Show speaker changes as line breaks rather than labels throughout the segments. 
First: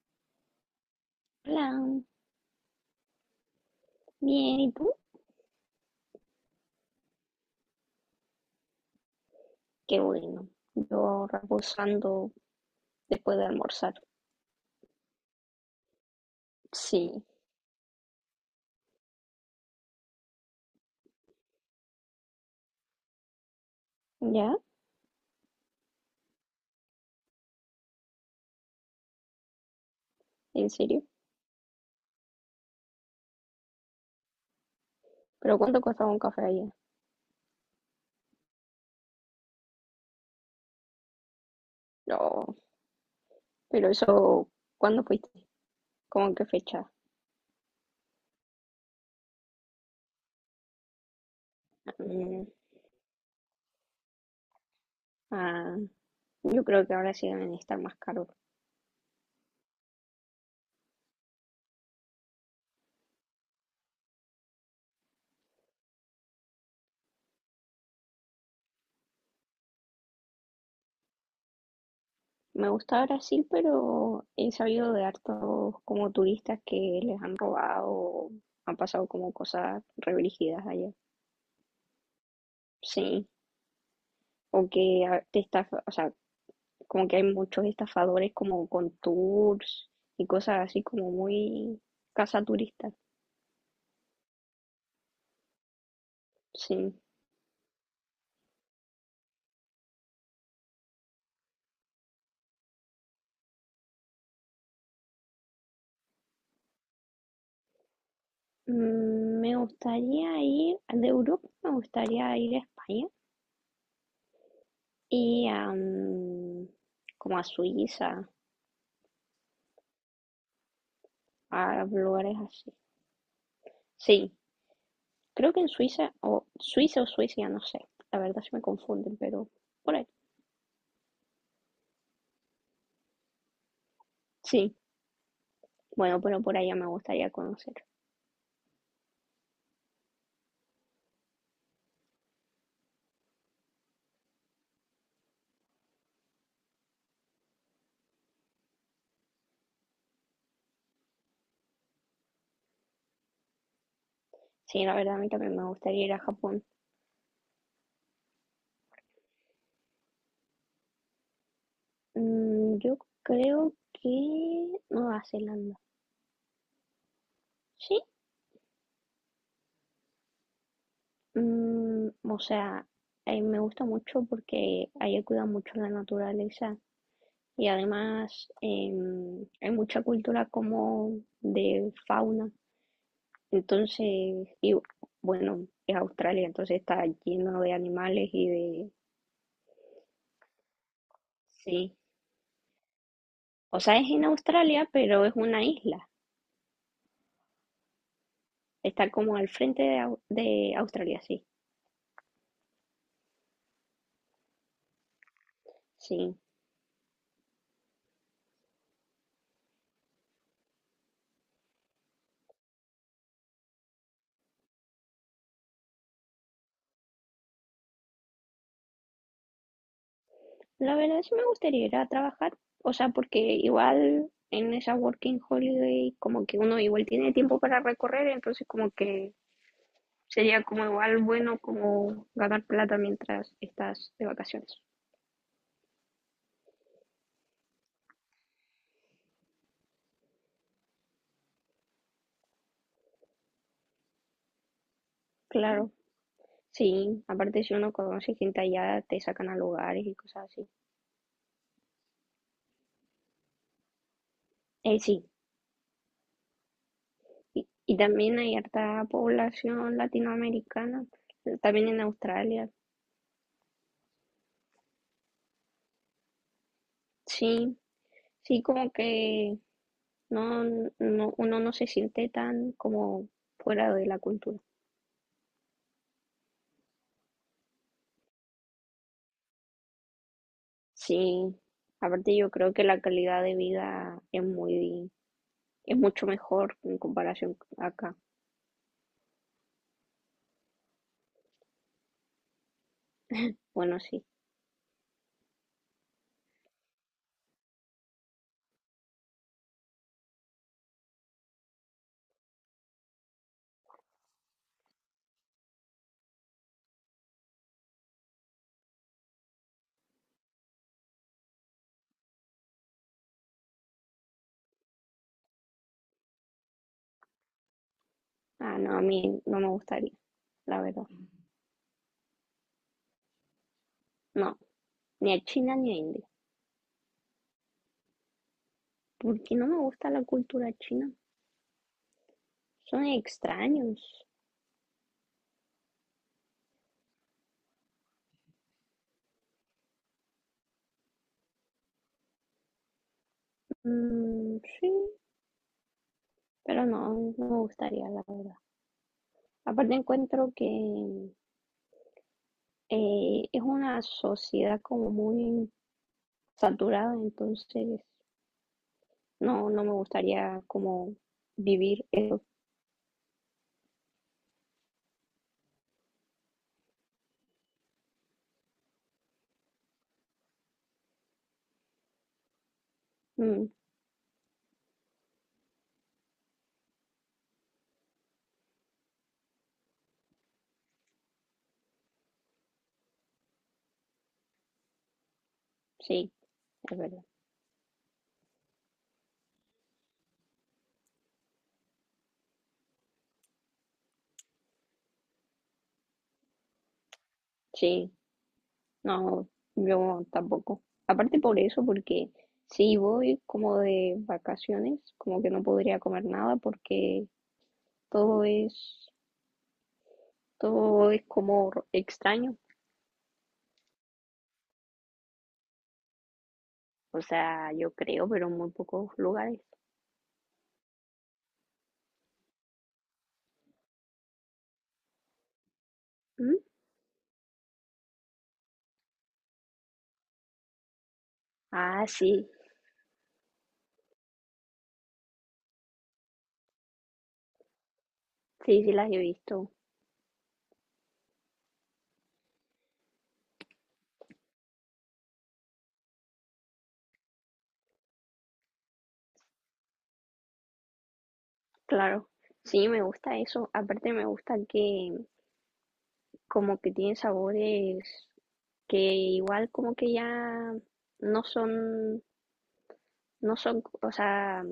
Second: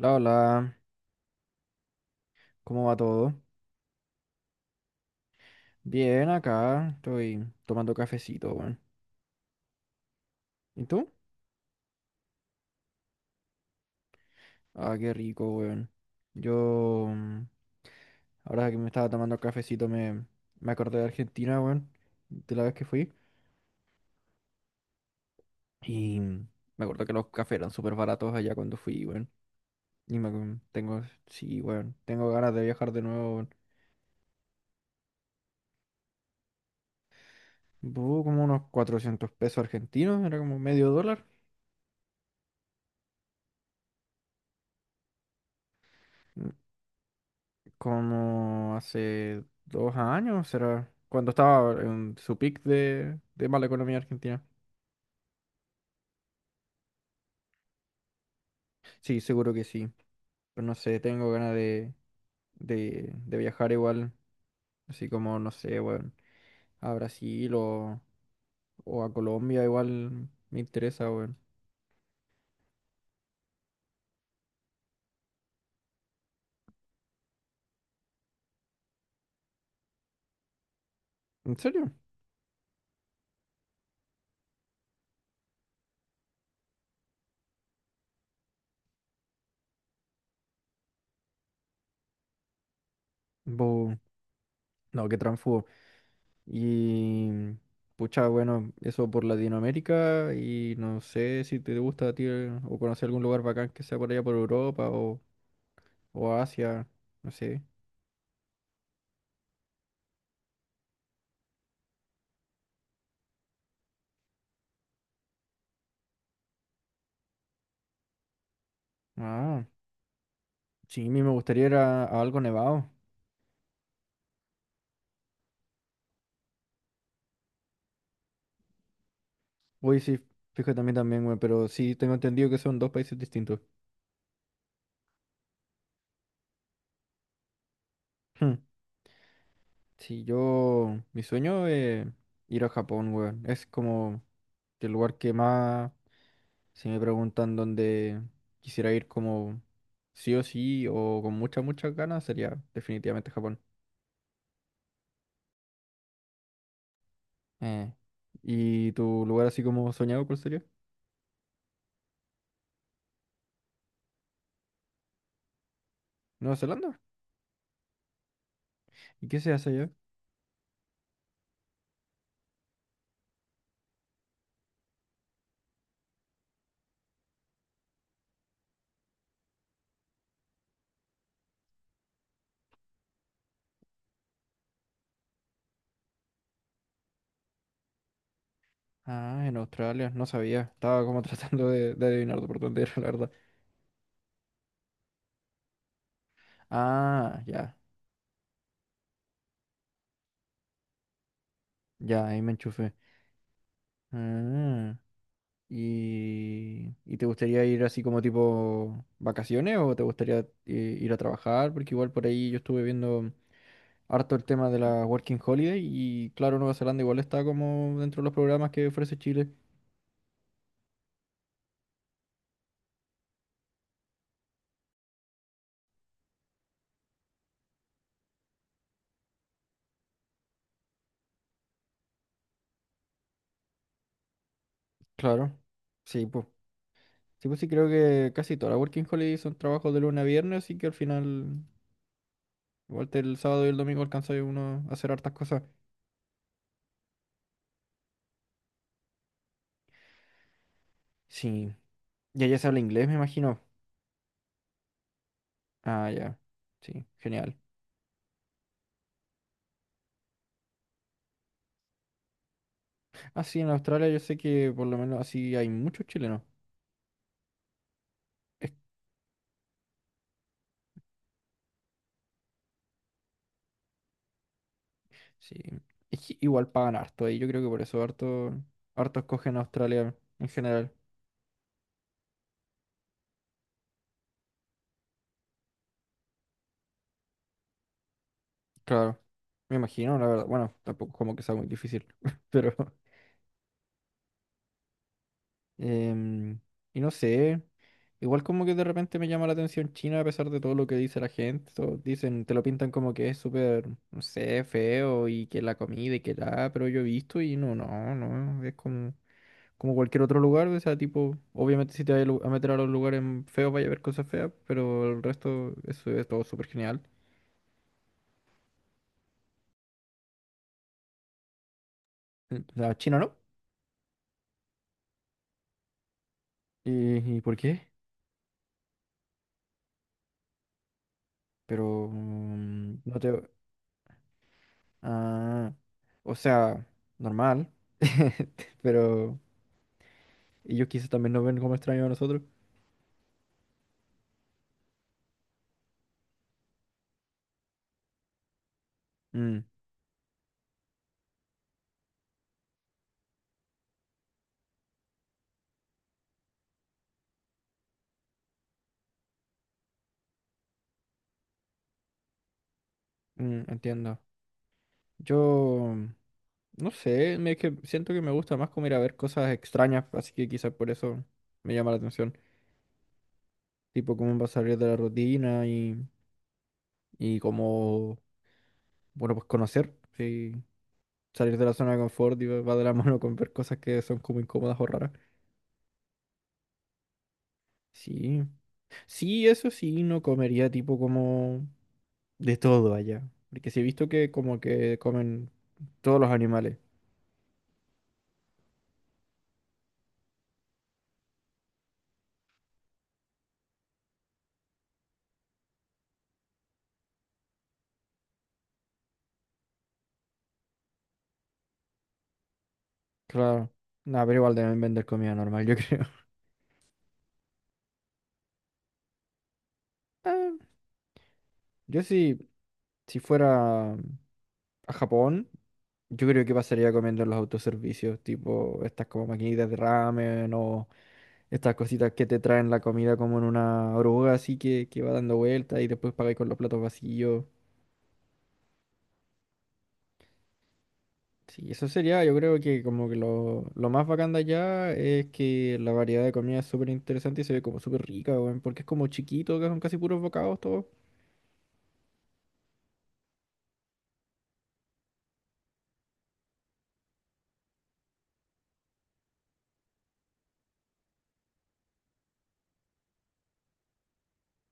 Hola hola,
Hola,
¿cómo va todo?
bien, ¿y tú?
Bien, acá estoy tomando cafecito, weón.
Qué bueno.
¿Y tú?
Yo reposando después de almorzar.
Ah, qué rico, weón. Yo,
Sí,
mm, Ahora que me estaba tomando cafecito, me acordé de Argentina, weón, de la vez que fui.
¿ya?
Y me acuerdo que los cafés eran súper baratos allá cuando fui, weón. Y
¿En serio?
sí, weón, tengo ganas de viajar de nuevo, weón.
¿Pero cuánto costaba un café allá?
Como unos 400 pesos argentinos, era como medio dólar.
No, pero eso, ¿cuándo fuiste? ¿Cómo en qué fecha?
Como hace 2 años, será, cuando estaba en su
Mm,
pic de mala economía argentina.
ah, yo creo que ahora sí deben estar más caros.
Sí, seguro que sí. Pero no sé, tengo ganas de viajar igual, así como, no sé, weón, a Brasil o, a Colombia, igual me interesa, weón.
Me gusta Brasil, pero he sabido de hartos como turistas que les han robado, o han pasado como cosas re brígidas allá.
¿En serio?
Sí, o que te estafa, o sea, como que hay muchos estafadores como con tours y cosas así como muy casa turista.
Bu, no, qué tránfugo.
Sí.
Y pucha, bueno, eso por Latinoamérica y no sé si te gusta a ti o conocer algún lugar bacán que sea por allá por Europa o Asia, no sé.
Me gustaría ir, de Europa me gustaría ir a España y a, como a Suiza,
Ah, sí, a mí me gustaría ir
a
a
lugares
algo
así.
nevado.
Sí, creo que en Suiza, o Suiza o Suiza, no sé, la verdad se me confunden, pero por
Uy,
ahí.
sí, fíjate a mí también, güey, pero sí tengo entendido que son dos países distintos.
Sí, bueno, pero por allá me gustaría conocer.
Sí, mi sueño es ir a Japón, weón. Es como el lugar que más, si me preguntan dónde quisiera ir como sí o sí o con muchas, muchas ganas, sería definitivamente Japón.
Sí, la verdad a mí también me gustaría ir a Japón.
Eh, ¿Y tu lugar así como soñado, cuál sería?
Yo creo que Nueva Zelanda.
¿Nueva Zelanda?
Sí,
¿Y qué se hace allá?
o sea, me gusta mucho porque allá cuidan mucho la naturaleza y además hay mucha cultura como de fauna. Entonces, y bueno, es Australia, entonces está lleno de animales y de…
Ah, en Australia, no sabía. Estaba como tratando de,
Sí,
de adivinar por dónde era, la verdad.
o sea, es en Australia, pero es una isla.
Ah, ya,
Está como al frente de, de Australia, sí.
ya, ahí me enchufé. Ah.
Sí.
¿Y te gustaría ir así como tipo vacaciones o te gustaría ir a trabajar? Porque igual por ahí yo estuve viendo harto el tema de la Working Holiday y claro, Nueva Zelanda igual está como dentro de los programas que ofrece Chile.
La verdad sí me gustaría ir a trabajar, o sea, porque igual en esa working holiday como que uno igual tiene tiempo para recorrer, entonces como que sería como igual bueno como ganar plata mientras estás de vacaciones.
Claro, sí, pues. Sí, pues sí, creo que casi todas las Working Holiday son trabajos de lunes a viernes, así que al final, igual el sábado y el domingo alcanza uno a hacer hartas cosas.
Claro, sí, aparte si uno conoce gente allá te sacan a lugares y cosas así.
Sí, y allá se habla inglés, me imagino.
Sí,
Ah, ya, sí, genial.
y también hay harta población latinoamericana, también en Australia,
Ah, sí, en Australia yo sé que por lo menos así hay muchos chilenos.
sí, sí
Es-
como que No, no, uno no se siente tan como fuera de la cultura.
sí. Es que igual pagan harto ahí. Yo creo que por eso harto escogen a Australia en general.
Sí, aparte yo creo que la calidad de vida es muy, es mucho mejor en comparación acá.
Claro. Me imagino, la verdad. Bueno, tampoco es como que sea muy difícil. Pero.
Bueno, sí.
em, y no sé. Igual como que de repente me llama la atención China a pesar de todo lo que dice la gente. Todos dicen, te lo pintan como que es súper, no sé, feo y que la comida y que la. Pero yo he visto y no, no, no. Es como. Como cualquier otro lugar, o sea, tipo, obviamente si te vas a a meter a los lugares feos vaya a ver cosas feas, pero el resto eso es todo súper genial.
Ah, no, a mí no me gustaría, la verdad.
O sea, China no.
No, ni a China ni a India.
¿Y por qué?
Porque no me gusta la cultura china.
Pero
Son
no te...
extraños.
Ah, o sea, normal, pero ellos quizás también nos ven como extraños a nosotros.
Mm, sí, pero no, no me gustaría, la verdad.
Mm,
Aparte encuentro que es una sociedad como muy saturada, entonces no, no me gustaría como vivir eso.
Entiendo. Yo... mm, No sé, es que siento que me gusta más como ir a ver cosas extrañas, así que quizás por eso me llama la atención.
Mm,
Tipo, cómo va a salir de la rutina y como, bueno, pues conocer, sí, salir de la zona de confort y va de la mano con ver cosas que son como incómodas o raras.
sí, es verdad.
Sí, sí, eso sí, no comería tipo como de todo allá, porque sí he visto que como que comen todos los animales.
Sí, no, yo tampoco. Aparte por eso, porque si voy como de vacaciones, como que no podría comer nada porque todo es, todo es como extraño.
Claro, nada, pero igual deben vender comida normal, yo creo.
O sea, yo creo, pero en muy pocos lugares.
Ah, yo sí, si fuera a Japón, yo creo que
¿Mm?
pasaría comiendo en los autoservicios, tipo estas como maquinitas de ramen o estas
Ah,
cositas que
sí,
te traen la comida como en una oruga así que va dando vueltas y después pagáis con los platos vacíos.
sí, sí las he visto,
Sí, eso sería, yo creo que como que lo más bacán de allá es que la variedad de comida es súper interesante y se ve como súper rica, weón, porque es como chiquito, que son casi puros bocados todos.
claro. Sí, me gusta eso. Aparte me gusta que como que tiene sabores que igual como que ya no son, no son, o sea,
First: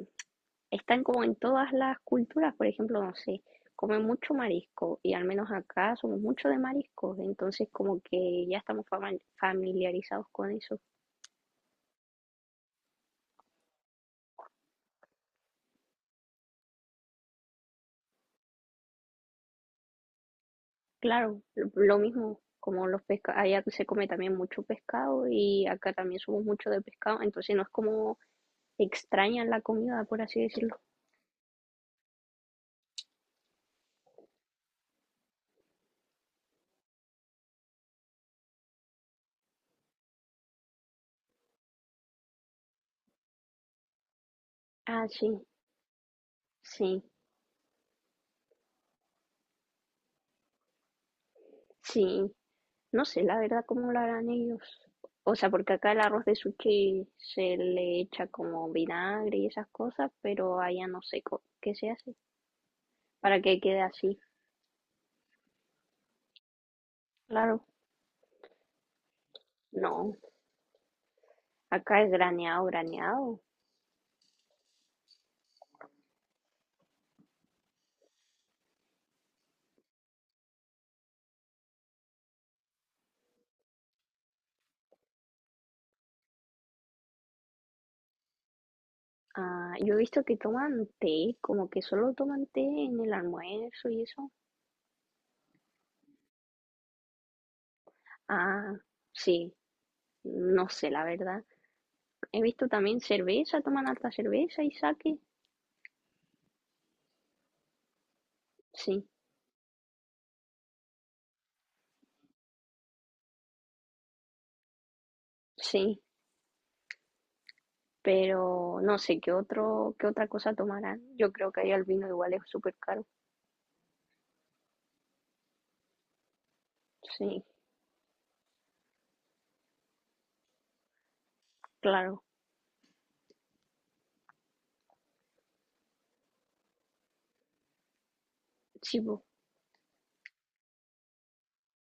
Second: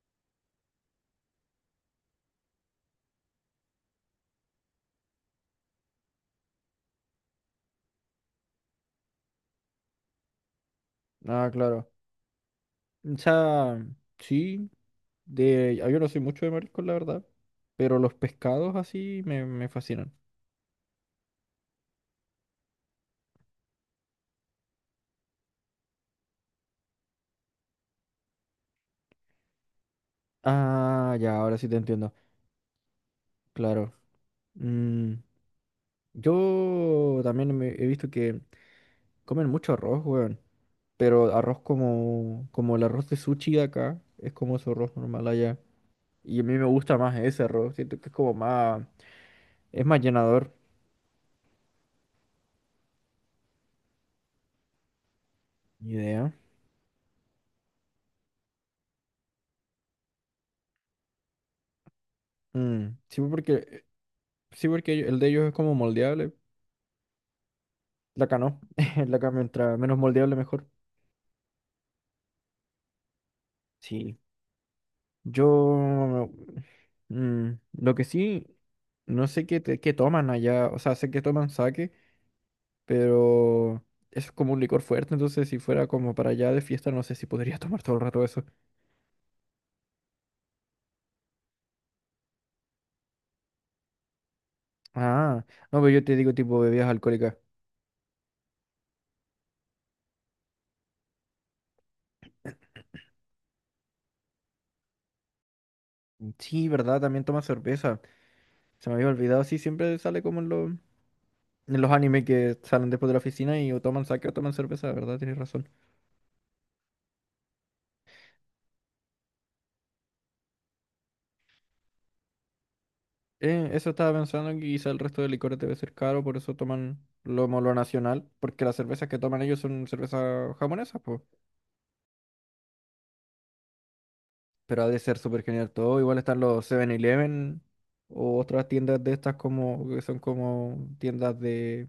están como en todas las culturas, por ejemplo, no sé, comen mucho marisco y al menos acá somos mucho de mariscos, entonces como que ya estamos familiarizados con eso.
Ah, claro. O sea, sí, yo no soy mucho de mariscos, la verdad, pero los pescados así me fascinan.
Claro, lo mismo. Como los pescados, allá se come también mucho pescado y acá también somos mucho de pescado, entonces no es como extraña la comida, por así decirlo.
Ah, ya, ahora sí te entiendo. Claro. Mm, yo también he visto que comen mucho arroz, weón. Pero arroz como el arroz de sushi de acá. Es como su arroz
Ah,
normal
sí,
allá. Y a mí me gusta
sí,
más ese arroz. Siento que es como más... Es más llenador.
sí. No sé la verdad cómo lo harán ellos. O sea, porque acá
Ni
el arroz
idea.
de sushi se le echa como vinagre y esas cosas, pero allá no sé qué se hace
Mm, sí,
para que quede
porque,
así.
sí, porque el de ellos es como moldeable.
Claro,
La acá no. La acá mientras menos
no.
moldeable mejor.
Acá es graneado, graneado.
Sí. Yo... lo que sí... No sé qué toman allá. O sea, sé que toman sake. Pero es como un licor fuerte, entonces si fuera como para allá de fiesta, no sé si podría tomar todo el rato eso.
Ah, yo he visto que toman té, como que solo toman té en el almuerzo y eso.
Ah, no, pero yo te digo tipo bebidas alcohólicas.
Ah, sí, no sé la verdad. He visto también cerveza, toman alta cerveza y sake.
Mm, sí, ¿verdad? También toma cerveza. Se me había
Sí,
olvidado, sí, siempre sale como en los animes que salen después de la oficina y o toman sake o toman cerveza, ¿verdad? Tienes razón.
sí. Pero no sé qué otra cosa tomarán. Yo creo que ahí el vino igual es súper caro.
Eso estaba pensando, que quizá el resto de licores debe ser caro, por eso toman
Sí,
como lo nacional, porque las cervezas que toman ellos son cervezas japonesas.
claro,
Pero ha de ser súper genial todo. Igual están los 7-Eleven o otras
sí,
tiendas de
po,
estas como que son como tiendas de,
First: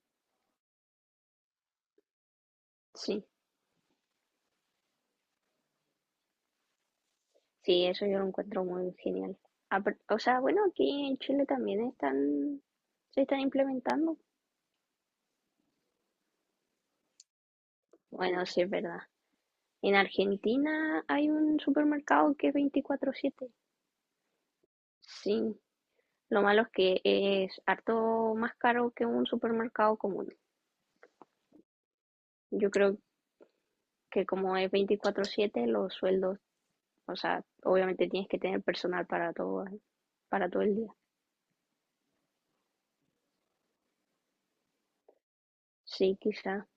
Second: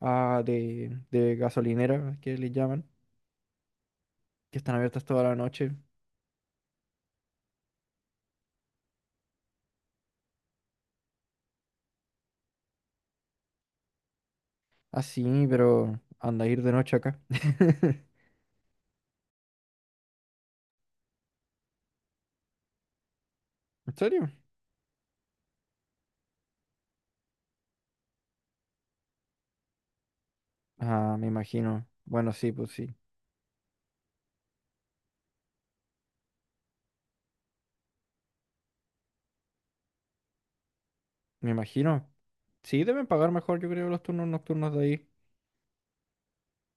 ah, de, de gasolinera, que les llaman,
sí,
que están abiertas toda la noche.
sí, eso yo lo encuentro muy genial. Apar- O sea, bueno, aquí en Chile también están, se están implementando.
Así, pero anda a ir de noche acá.
Bueno, sí, es verdad. En Argentina hay un supermercado que es 24/7.
¿En serio?
Sí, lo malo es que es harto más caro que un supermercado común.
Ah, me imagino. Bueno, sí,
Yo
pues sí.
creo que como es 24/7, los sueldos. O sea, obviamente tienes que tener personal para todo el día.
Me imagino. Sí, deben pagar mejor, yo creo, los turnos nocturnos de ahí.
Sí, quizá.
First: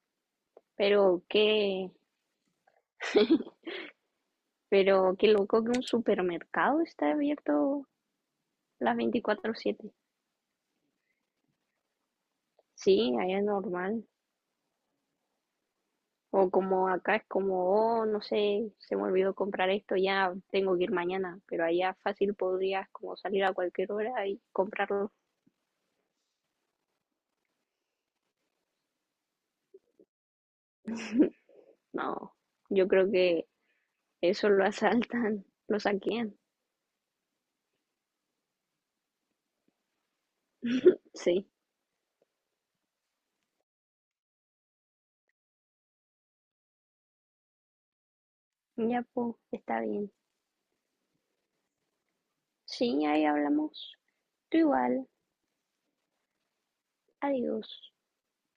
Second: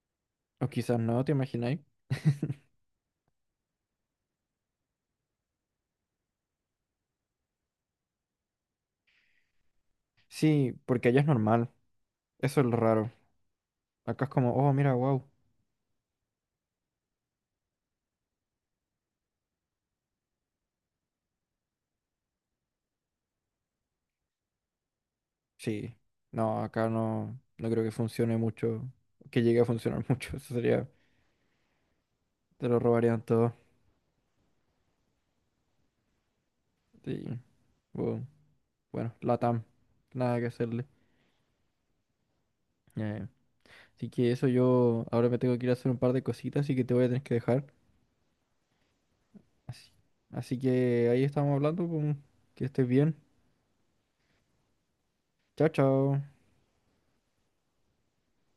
O quizás no,
Pero
¿te imagináis?
qué, pero qué loco que un supermercado está abierto las 24/7.
Sí, porque allá es normal. Eso es lo raro.
Sí, allá es normal.
Acá es como, oh, mira, wow.
O como acá es como, oh, no sé, se me olvidó comprar esto, ya tengo que ir mañana. Pero allá fácil podrías como salir a cualquier hora y comprarlo.
Sí, no, acá no, no creo que funcione mucho, que llegue a funcionar mucho, eso sería,
No,
te lo
yo creo
robarían
que
todo.
eso lo asaltan, lo saquean.
Sí, bu- bueno, Latam, nada que hacerle.
Sí,
Eh, Así que eso yo ahora me tengo que ir a hacer un par de cositas, así que te voy a tener que dejar.
ya pues, está
Así,
bien.
así que ahí estamos hablando, pues, que estés
Sí,
bien.
ahí hablamos. Tú igual.
Chao, chao.
Adiós.